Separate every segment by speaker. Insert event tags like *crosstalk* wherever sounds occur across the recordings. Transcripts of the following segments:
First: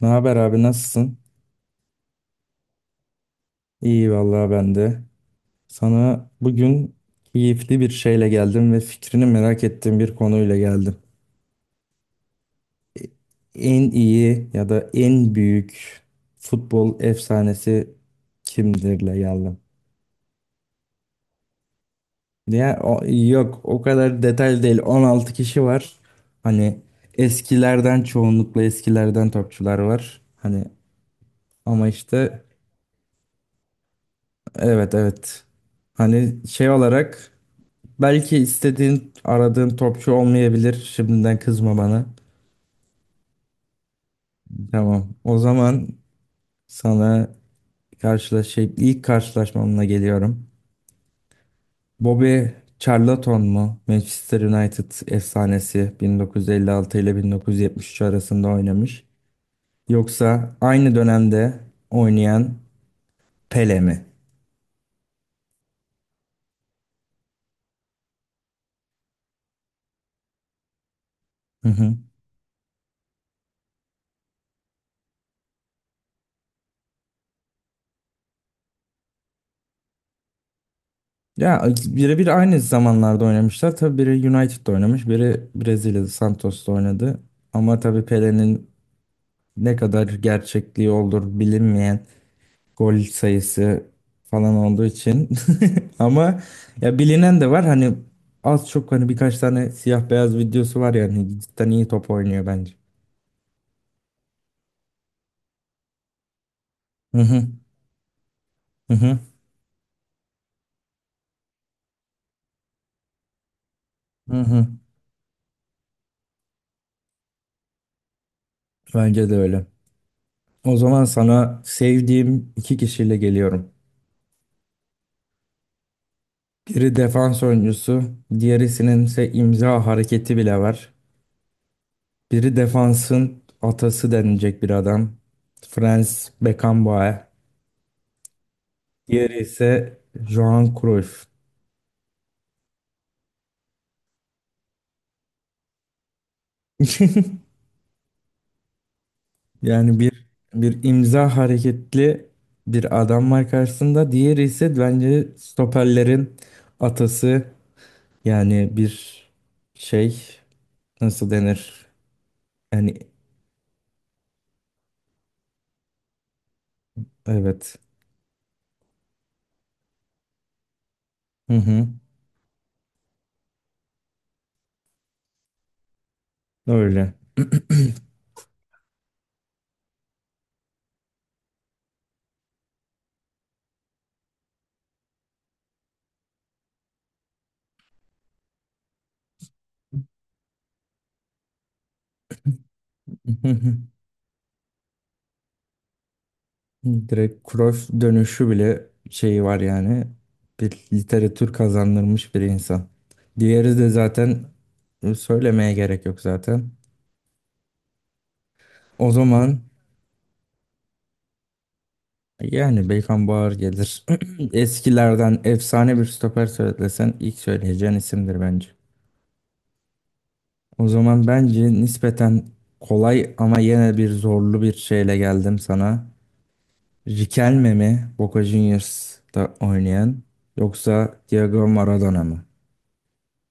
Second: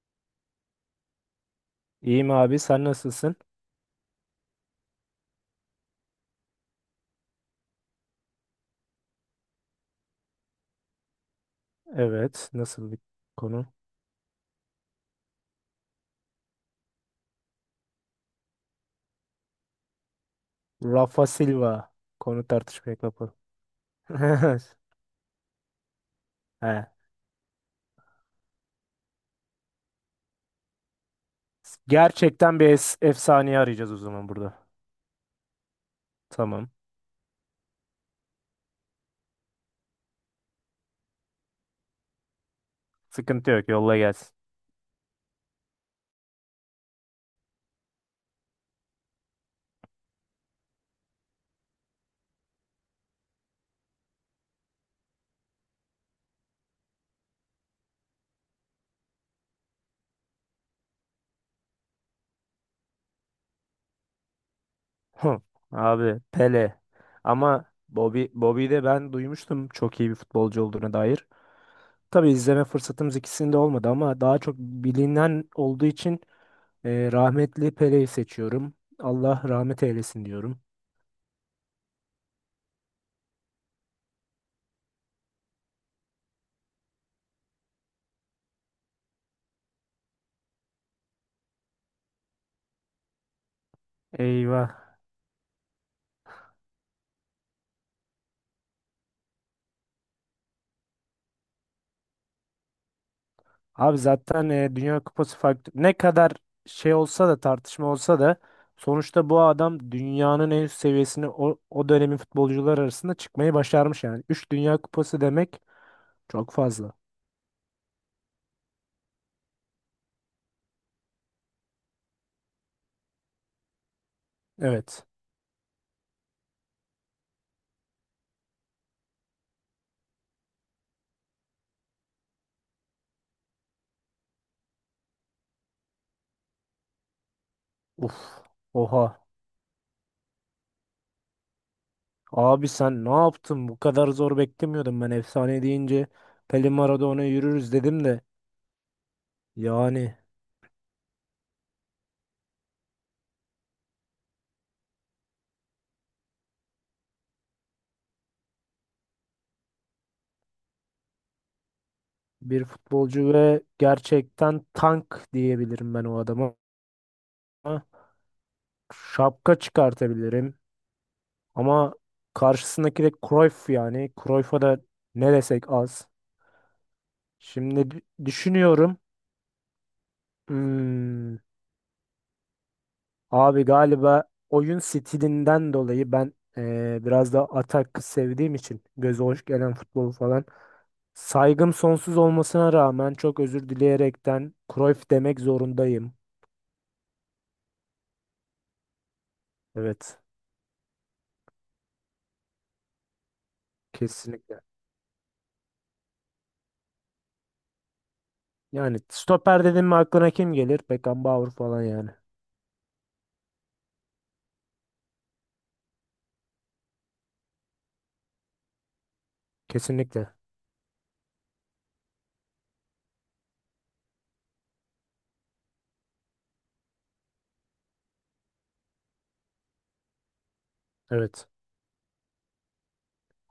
Speaker 1: Ne haber abi nasılsın?
Speaker 2: İyiyim abi sen nasılsın?
Speaker 1: İyi vallahi ben de. Sana bugün keyifli bir şeyle geldim ve fikrini merak ettiğim bir konuyla geldim.
Speaker 2: Evet nasıl bir konu?
Speaker 1: En iyi ya da en büyük futbol efsanesi kimdirle geldim.
Speaker 2: Rafa Silva konu
Speaker 1: Ya
Speaker 2: tartışmaya kapalı.
Speaker 1: yok o kadar detaylı
Speaker 2: *laughs*
Speaker 1: değil. 16 kişi var. Hani
Speaker 2: He.
Speaker 1: eskilerden çoğunlukla eskilerden topçular var. Hani ama işte
Speaker 2: Gerçekten bir efsaneyi arayacağız o zaman burada.
Speaker 1: evet, evet. Hani şey
Speaker 2: Tamam.
Speaker 1: olarak belki istediğin, aradığın topçu olmayabilir. Şimdiden kızma bana.
Speaker 2: Sıkıntı yok, yolla gelsin.
Speaker 1: Tamam. O zaman sana şey, ilk karşılaşmamla geliyorum. Bobby Charlton mu? Manchester United efsanesi 1956 ile 1973 arasında oynamış. Yoksa aynı dönemde oynayan Pele mi?
Speaker 2: Hı. Abi Pele. Ama Bobby, Bobby'yi de ben duymuştum çok iyi bir futbolcu olduğuna dair.
Speaker 1: Hı hı.
Speaker 2: Tabii izleme fırsatımız ikisinde olmadı ama daha çok bilinen olduğu için rahmetli Pele'yi seçiyorum. Allah rahmet eylesin diyorum.
Speaker 1: Ya birebir aynı zamanlarda oynamışlar. Tabii biri United'da oynamış, biri Brezilya'da Santos'ta oynadı. Ama tabii Pele'nin ne kadar gerçekliği olur bilinmeyen gol sayısı falan
Speaker 2: Eyvah.
Speaker 1: olduğu için *laughs* ama ya bilinen de var hani az çok hani birkaç tane siyah beyaz videosu var yani cidden iyi top oynuyor bence.
Speaker 2: Abi zaten Dünya Kupası farklı. Ne kadar şey
Speaker 1: Hı
Speaker 2: olsa da,
Speaker 1: hı,
Speaker 2: tartışma olsa da
Speaker 1: hı hı,
Speaker 2: sonuçta bu adam dünyanın en üst seviyesine o dönemin futbolcular arasında çıkmayı başarmış yani.
Speaker 1: hı
Speaker 2: Üç
Speaker 1: hı.
Speaker 2: Dünya Kupası demek çok fazla.
Speaker 1: Bence de öyle. O zaman sana sevdiğim iki kişiyle geliyorum.
Speaker 2: Evet.
Speaker 1: Biri defans oyuncusu, diğerisinin ise imza hareketi bile var. Biri defansın atası denilecek bir adam. Franz Beckenbauer.
Speaker 2: Uf. Oha.
Speaker 1: Diğeri ise Johan Cruyff.
Speaker 2: Abi sen ne yaptın? Bu kadar zor beklemiyordum ben efsane deyince. Pelé Maradona
Speaker 1: *laughs*
Speaker 2: yürürüz dedim de.
Speaker 1: Yani
Speaker 2: Yani
Speaker 1: bir imza hareketli bir adam var karşısında. Diğeri ise bence stoperlerin atası. Yani bir şey, nasıl denir?
Speaker 2: bir
Speaker 1: Yani
Speaker 2: futbolcu ve gerçekten tank diyebilirim ben o adama.
Speaker 1: evet.
Speaker 2: Şapka çıkartabilirim.
Speaker 1: Hı hı.
Speaker 2: Ama karşısındaki de Cruyff yani. Cruyff'a da ne desek az.
Speaker 1: Öyle.
Speaker 2: Şimdi düşünüyorum. Hmm, abi galiba oyun stilinden dolayı ben biraz da atak sevdiğim için göze hoş gelen futbolu falan. Saygım sonsuz olmasına rağmen çok
Speaker 1: *laughs* Hı
Speaker 2: özür
Speaker 1: hı.
Speaker 2: dileyerekten Cruyff demek zorundayım.
Speaker 1: Direkt Cruyff dönüşü bile şeyi var yani.
Speaker 2: Evet,
Speaker 1: Bir literatür kazandırmış bir insan. Diğeri de zaten
Speaker 2: kesinlikle.
Speaker 1: söylemeye gerek yok zaten.
Speaker 2: Yani
Speaker 1: O zaman
Speaker 2: stoper dedim mi aklına kim gelir? Beckenbauer falan yani.
Speaker 1: yani Beykan Bağır gelir. *clears throat* Eskilerden efsane bir stoper söylesen ilk söyleyeceğin isimdir bence.
Speaker 2: Kesinlikle.
Speaker 1: O zaman bence nispeten kolay ama yine bir zorlu bir şeyle geldim sana. Riquelme mi Boca Juniors'ta oynayan yoksa
Speaker 2: Evet.
Speaker 1: Diego Maradona mı?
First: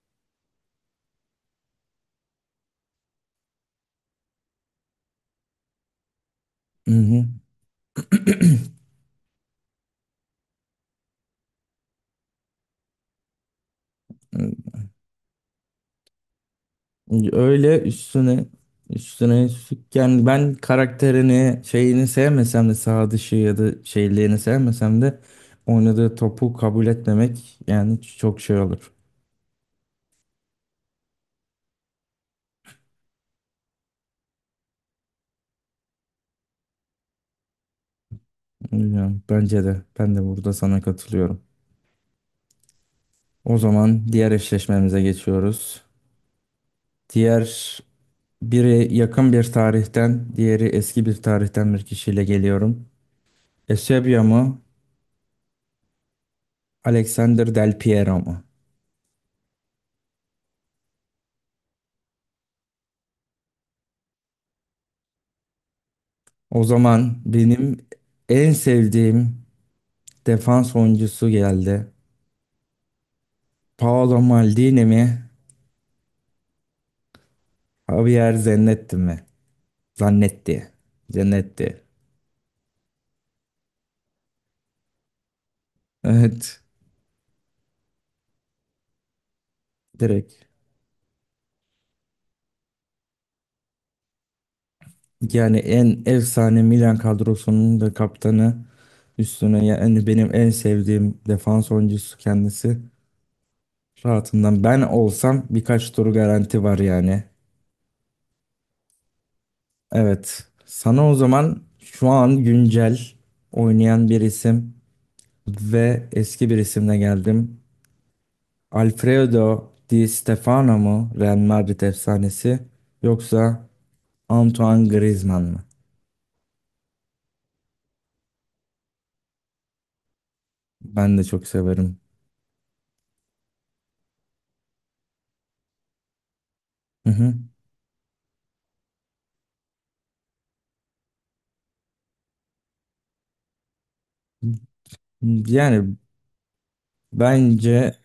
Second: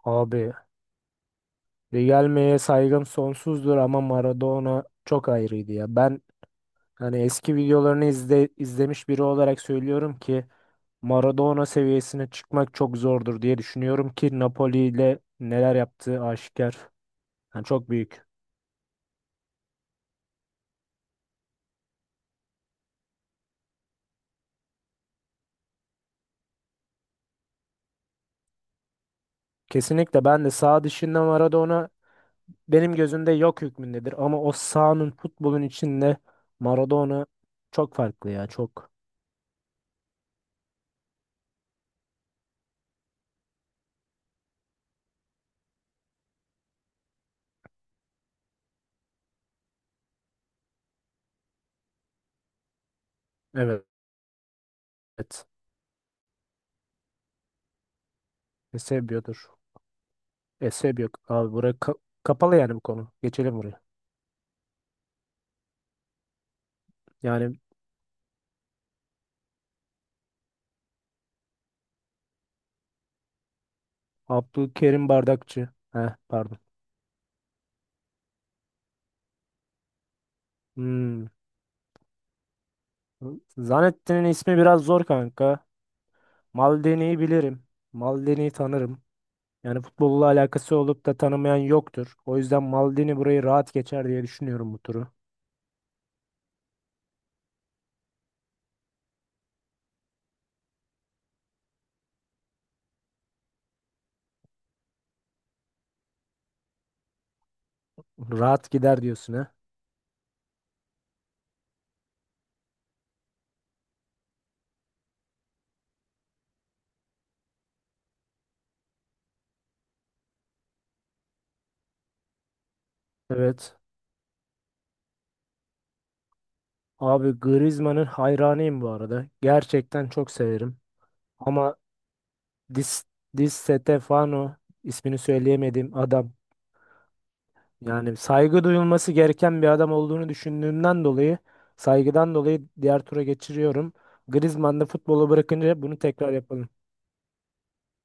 Speaker 2: Abi Riquelme'ye saygım sonsuzdur ama Maradona çok ayrıydı ya. Ben hani
Speaker 1: Hı
Speaker 2: eski videolarını izlemiş biri olarak söylüyorum ki Maradona seviyesine çıkmak çok zordur diye düşünüyorum ki
Speaker 1: hı.
Speaker 2: Napoli ile neler yaptığı aşikar. Yani
Speaker 1: Öyle
Speaker 2: çok büyük.
Speaker 1: üstüne üstlük yani ben karakterini şeyini sevmesem de sağ dışı ya da şeyliğini sevmesem de oynadığı topu kabul etmemek yani çok şey olur.
Speaker 2: Kesinlikle ben de sağ dışında Maradona benim gözümde yok hükmündedir ama o sahanın, futbolun içinde Maradona çok farklı ya, çok.
Speaker 1: Bilmiyorum, bence de ben de burada sana katılıyorum. O zaman diğer eşleşmemize geçiyoruz. Diğer biri yakın bir tarihten, diğeri eski bir tarihten bir kişiyle geliyorum. Eusebio mu,
Speaker 2: Evet.
Speaker 1: Alexander Del Piero mu?
Speaker 2: Ne seviyordur. E, sebep yok. Abi buraya kapalı yani bu konu. Geçelim buraya.
Speaker 1: O zaman
Speaker 2: Yani
Speaker 1: benim en sevdiğim defans oyuncusu geldi. Paolo Maldini mi?
Speaker 2: Abdülkerim Bardakçı. Heh, pardon.
Speaker 1: Javier Zanetti mi? Zanetti.
Speaker 2: Hmm.
Speaker 1: Zanetti.
Speaker 2: Zanettin'in ismi biraz zor kanka.
Speaker 1: Evet.
Speaker 2: Maldini'yi bilirim. Maldini'yi tanırım. Yani futbolla
Speaker 1: Direkt.
Speaker 2: alakası olup da tanımayan yoktur. O yüzden Maldini burayı rahat geçer diye düşünüyorum bu turu.
Speaker 1: Yani en efsane Milan kadrosunun da kaptanı, üstüne yani benim en sevdiğim defans oyuncusu kendisi. Rahatından ben olsam birkaç tur garanti var yani.
Speaker 2: Rahat gider diyorsun ha.
Speaker 1: Evet. Sana o zaman şu an güncel oynayan bir isim ve eski bir isimle geldim. Alfredo Di Stefano mu Real Madrid efsanesi yoksa
Speaker 2: Evet.
Speaker 1: Antoine Griezmann mı?
Speaker 2: Abi Griezmann'ın hayranıyım bu arada. Gerçekten çok severim.
Speaker 1: Ben de çok
Speaker 2: Ama
Speaker 1: severim.
Speaker 2: Dis, Di Stefano ismini söyleyemediğim adam.
Speaker 1: Hı hı.
Speaker 2: Yani saygı duyulması gereken bir adam olduğunu düşündüğümden dolayı, saygıdan dolayı diğer tura geçiriyorum. Griezmann da futbolu bırakınca
Speaker 1: Yani
Speaker 2: bunu tekrar yapalım.
Speaker 1: bence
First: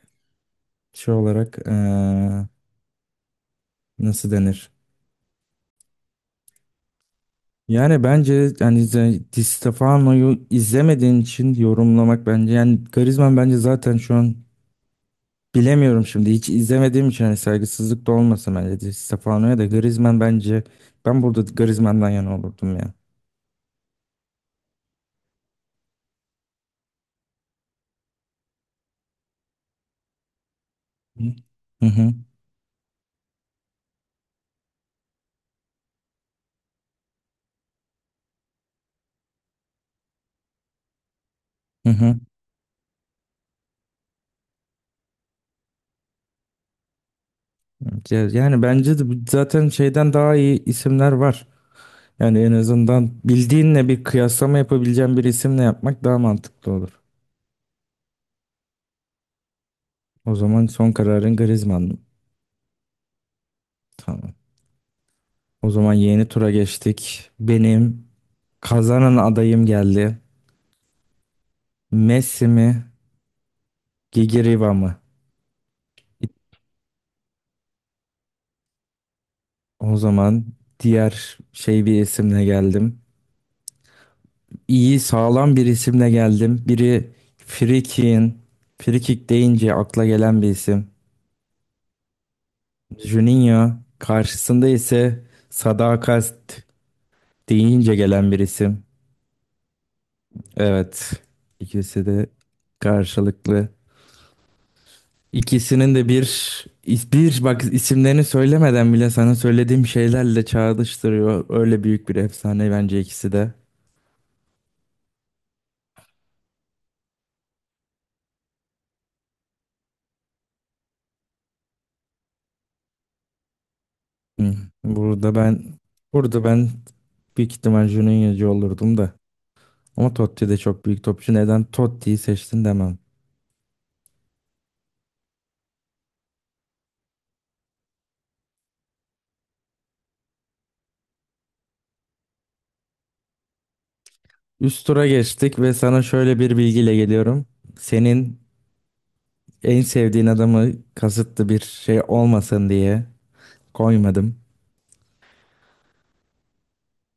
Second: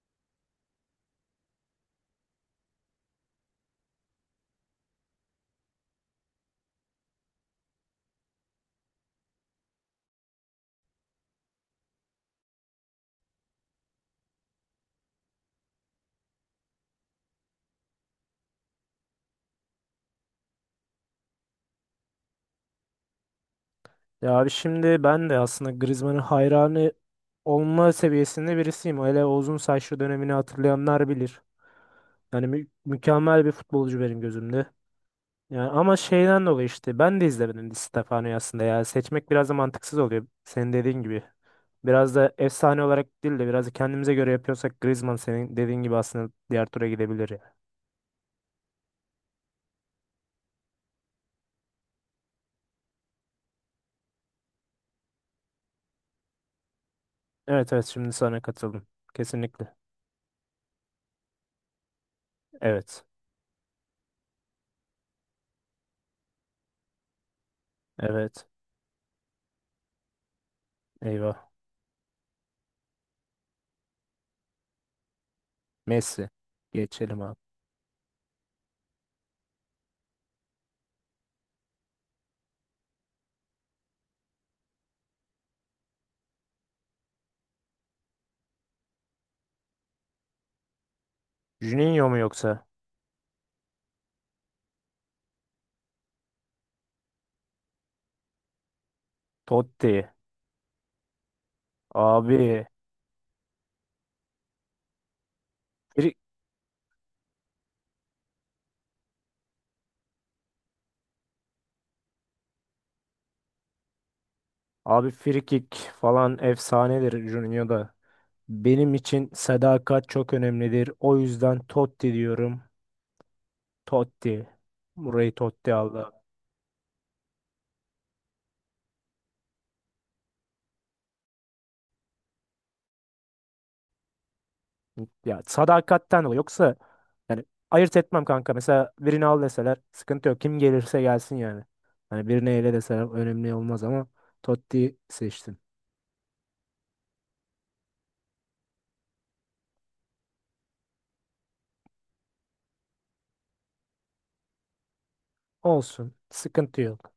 Speaker 1: şey olarak nasıl denir? Yani bence yani Di Stefano'yu izlemediğin için yorumlamak bence, yani Griezmann bence zaten şu an bilemiyorum şimdi hiç izlemediğim için hani saygısızlık da olmasın, bence Di Stefano'ya da Griezmann, bence ben burada Griezmann'dan yana olurdum ya.
Speaker 2: Ya abi, şimdi ben de aslında Griezmann'ın hayranı olma seviyesinde birisiyim. Hele o uzun saçlı dönemini hatırlayanlar bilir.
Speaker 1: Hı hı.
Speaker 2: Yani mükemmel bir futbolcu benim gözümde. Yani ama şeyden dolayı işte ben de izlemedim Di Stefano'yu aslında ya. Seçmek biraz da mantıksız oluyor, senin dediğin gibi.
Speaker 1: Hı
Speaker 2: Biraz
Speaker 1: hı.
Speaker 2: da efsane olarak değil de biraz da kendimize göre yapıyorsak Griezmann, senin dediğin gibi, aslında diğer tura gidebilir ya.
Speaker 1: Evet, yani bence de zaten şeyden daha iyi isimler var. Yani en azından bildiğinle bir kıyaslama yapabileceğin bir isimle yapmak daha mantıklı olur.
Speaker 2: Evet, evet, şimdi sana katıldım. Kesinlikle.
Speaker 1: O zaman son kararın Griezmann.
Speaker 2: Evet.
Speaker 1: Tamam. O zaman yeni tura geçtik. Benim
Speaker 2: Evet.
Speaker 1: kazanan adayım geldi.
Speaker 2: Eyvah.
Speaker 1: Messi mi? Gigiriva mı?
Speaker 2: Messi. Geçelim abi.
Speaker 1: O zaman diğer şey bir isimle geldim. İyi sağlam bir isimle geldim. Biri Free Kick'in. Free Kick deyince akla gelen bir isim.
Speaker 2: Juninho mu yoksa?
Speaker 1: Juninho karşısında ise sadakat deyince gelen bir isim.
Speaker 2: Totti.
Speaker 1: Evet. ikisi de
Speaker 2: Abi.
Speaker 1: karşılıklı. İkisinin de
Speaker 2: Fri-
Speaker 1: bir bir bak, isimlerini söylemeden bile sana söylediğim şeylerle çağrıştırıyor. Öyle büyük bir efsane bence ikisi de.
Speaker 2: abi frikik falan efsanedir Juninho da. Benim için sadakat çok önemlidir. O yüzden Totti diyorum. Totti.
Speaker 1: Hı.
Speaker 2: Burayı
Speaker 1: Burada ben
Speaker 2: Totti aldı.
Speaker 1: burada ben büyük ihtimal Juninho'cu olurdum da. Ama Totti de çok büyük topçu. Neden Totti'yi seçtin demem.
Speaker 2: Ya sadakatten o. Yoksa yani ayırt etmem kanka. Mesela birini al deseler sıkıntı yok. Kim gelirse gelsin yani. Hani birini ele deseler önemli olmaz ama
Speaker 1: Üst
Speaker 2: Totti
Speaker 1: tura geçtik
Speaker 2: seçtim.
Speaker 1: ve sana şöyle bir bilgiyle geliyorum. Senin en sevdiğin adamı kasıtlı bir şey olmasın diye koymadım.
Speaker 2: Olsun. Sıkıntı yok.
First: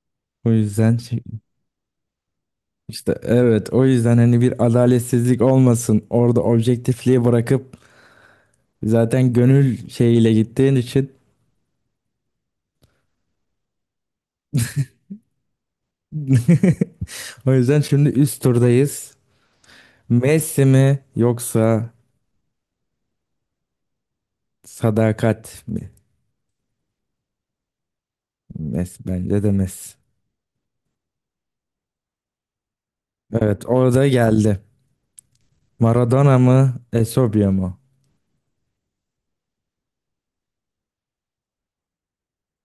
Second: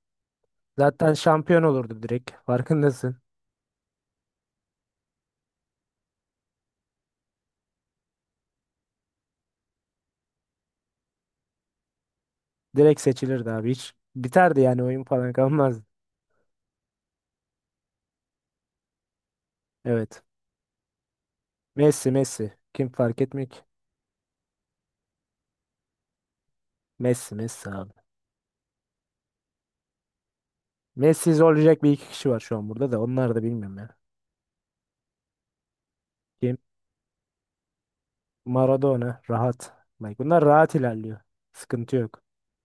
Speaker 1: O yüzden
Speaker 2: Zaten şampiyon olurdu direkt. *laughs*
Speaker 1: işte
Speaker 2: Farkındasın.
Speaker 1: evet, o yüzden hani bir adaletsizlik olmasın. Orada objektifliği bırakıp zaten gönül şeyiyle gittiğin için.
Speaker 2: Direkt seçilirdi abi. Hiç biterdi yani, oyun falan kalmazdı.
Speaker 1: *laughs* O yüzden şimdi üst turdayız.
Speaker 2: Evet.
Speaker 1: Messi mi yoksa
Speaker 2: Messi, Messi. Kim fark etmek?
Speaker 1: sadakat mi?
Speaker 2: Messi, Messi abi.
Speaker 1: Messi, bence de Messi.
Speaker 2: Messi zorlayacak bir iki kişi var şu an burada da. Onlar da
Speaker 1: Evet,
Speaker 2: bilmiyorum ya.
Speaker 1: orada geldi. Maradona
Speaker 2: Kim?
Speaker 1: mı Eusebio mu?
Speaker 2: Maradona rahat. Bak, bunlar rahat ilerliyor. Sıkıntı yok.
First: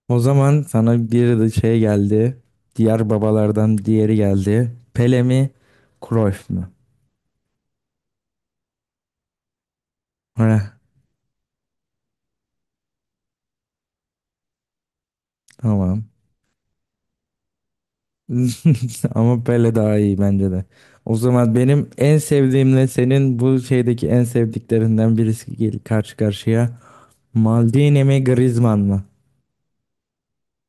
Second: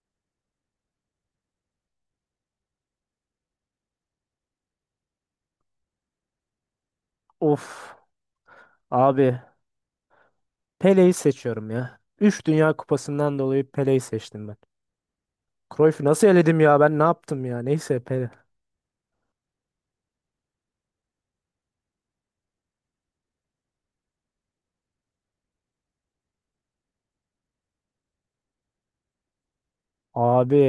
Speaker 1: O zaman sana bir de şey geldi. Diğer babalardan diğeri geldi. Pele mi? Cruyff mu?
Speaker 2: Of abi,
Speaker 1: Heh,
Speaker 2: Pele'yi seçiyorum ya. Üç Dünya Kupası'ndan dolayı Pele'yi seçtim ben.
Speaker 1: tamam.
Speaker 2: Cruyff'u nasıl eledim ya, ben ne yaptım ya, neyse, Pele.
Speaker 1: *laughs* Ama Pele daha iyi bence de. O zaman benim en sevdiğimle senin bu şeydeki en sevdiklerinden birisi gel karşı karşıya. Maldini mi Griezmann mı?
Speaker 2: Abi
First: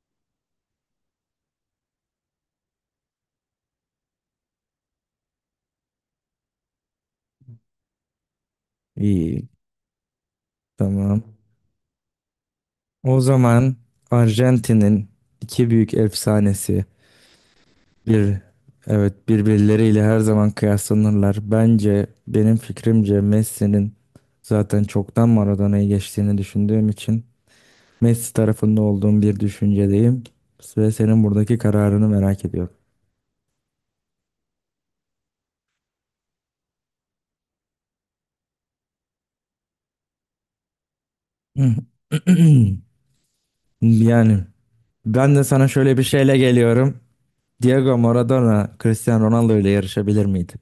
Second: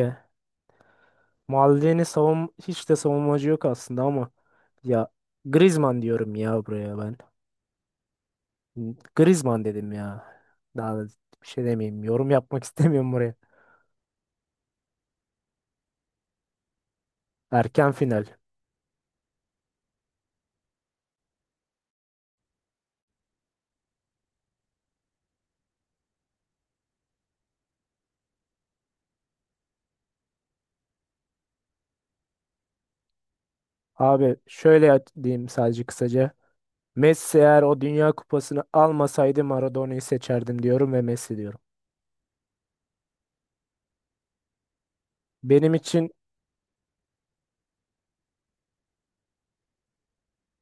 Speaker 2: Maldini hiç de savunmacı yok aslında ama ya, Griezmann diyorum ya buraya ben.
Speaker 1: İyi,
Speaker 2: Griezmann dedim ya. Daha da
Speaker 1: tamam.
Speaker 2: bir şey demeyeyim. Yorum yapmak *laughs* istemiyorum
Speaker 1: O
Speaker 2: buraya.
Speaker 1: zaman Arjantin'in iki büyük efsanesi,
Speaker 2: Erken final.
Speaker 1: bir, evet, birbirleriyle her zaman kıyaslanırlar. Bence benim fikrimce Messi'nin zaten çoktan Maradona'yı geçtiğini düşündüğüm için Messi tarafında olduğum bir düşüncedeyim ve senin buradaki kararını merak ediyorum.
Speaker 2: Abi şöyle diyeyim sadece kısaca. Messi eğer o Dünya Kupası'nı almasaydı Maradona'yı seçerdim diyorum ve Messi diyorum.
Speaker 1: *clears throat* Yani ben de sana
Speaker 2: Benim
Speaker 1: şöyle bir
Speaker 2: için
Speaker 1: şeyle geliyorum. Diego Maradona Cristiano Ronaldo ile yarışabilir miydi?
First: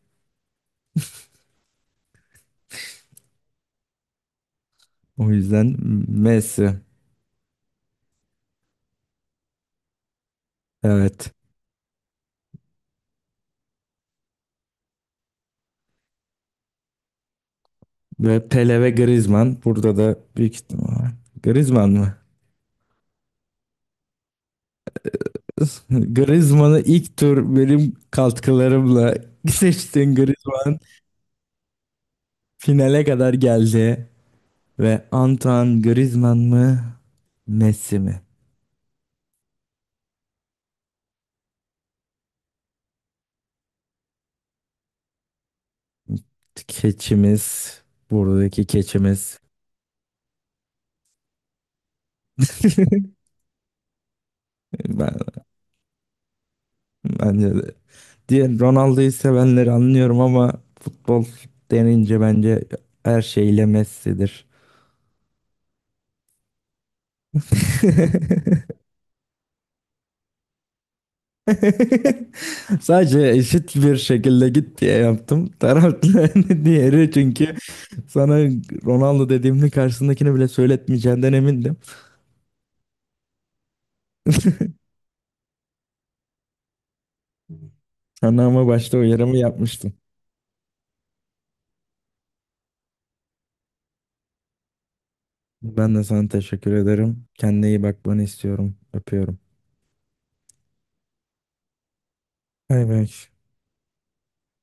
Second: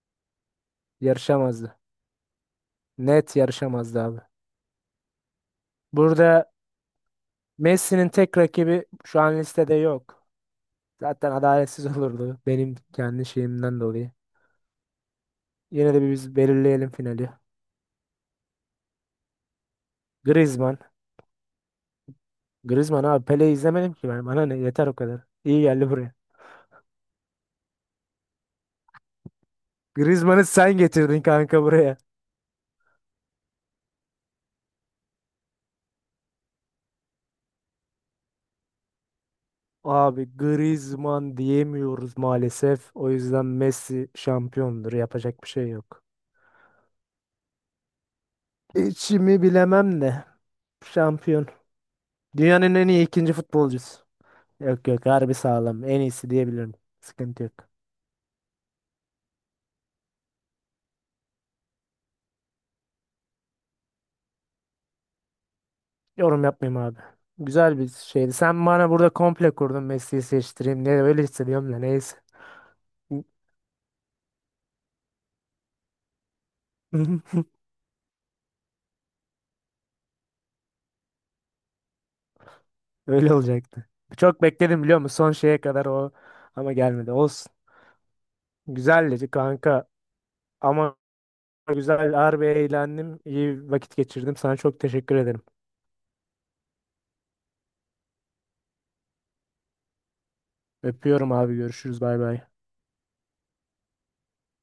Speaker 2: yarışamazdı. Net yarışamazdı abi.
Speaker 1: O yüzden
Speaker 2: Burada
Speaker 1: Messi.
Speaker 2: Messi'nin tek rakibi şu an listede yok. Zaten
Speaker 1: Evet.
Speaker 2: adaletsiz *laughs* olurdu benim kendi şeyimden dolayı. Yine de bir biz belirleyelim finali.
Speaker 1: Ve Pele ve Griezmann. Burada da büyük
Speaker 2: Griezmann.
Speaker 1: ihtimal. Griezmann mı?
Speaker 2: Griezmann abi, Pele'yi izlemedim ki ben. Bana ne, yeter o kadar. İyi geldi buraya.
Speaker 1: Griezmann'ı ilk tur benim katkılarımla *laughs* seçtiğin
Speaker 2: Griezmann'ı sen
Speaker 1: Griezmann
Speaker 2: getirdin kanka buraya.
Speaker 1: finale kadar geldi. Ve Antoine Griezmann mı Messi mi?
Speaker 2: Abi Griezmann diyemiyoruz maalesef. O yüzden Messi şampiyondur. Yapacak bir şey yok.
Speaker 1: Keçimiz, buradaki keçimiz.
Speaker 2: İçimi bilemem de şampiyon. Dünyanın en iyi
Speaker 1: *laughs*
Speaker 2: ikinci futbolcusu. Yok yok, harbi
Speaker 1: Ben,
Speaker 2: sağlam. En iyisi diyebilirim. Sıkıntı
Speaker 1: bence de.
Speaker 2: yok.
Speaker 1: Diğer Ronaldo'yu sevenleri anlıyorum ama futbol denince bence her şeyle Messi'dir.
Speaker 2: Yorum yapmayayım abi. Güzel bir şeydi. Sen bana burada komple kurdun Messi'yi seçtireyim, ne öyle hissediyorum, da neyse.
Speaker 1: *laughs* Sadece eşit bir şekilde git diye yaptım. Taraflı *laughs* diğeri
Speaker 2: *laughs*
Speaker 1: çünkü sana Ronaldo dediğimde karşısındakini bile söyletmeyeceğinden emindim.
Speaker 2: Öyle olacaktı. Çok bekledim biliyor musun? Son şeye kadar o, ama gelmedi. Olsun.
Speaker 1: Sana ama başta
Speaker 2: Güzeldi
Speaker 1: uyarımı
Speaker 2: kanka.
Speaker 1: yapmıştım.
Speaker 2: Ama güzel, harbi eğlendim. İyi vakit geçirdim. Sana çok teşekkür ederim.
Speaker 1: Ben de sana teşekkür ederim. Kendine iyi bakmanı istiyorum. Öpüyorum.
Speaker 2: Öpüyorum abi. Görüşürüz. Bay bay.
Speaker 1: Bay bay.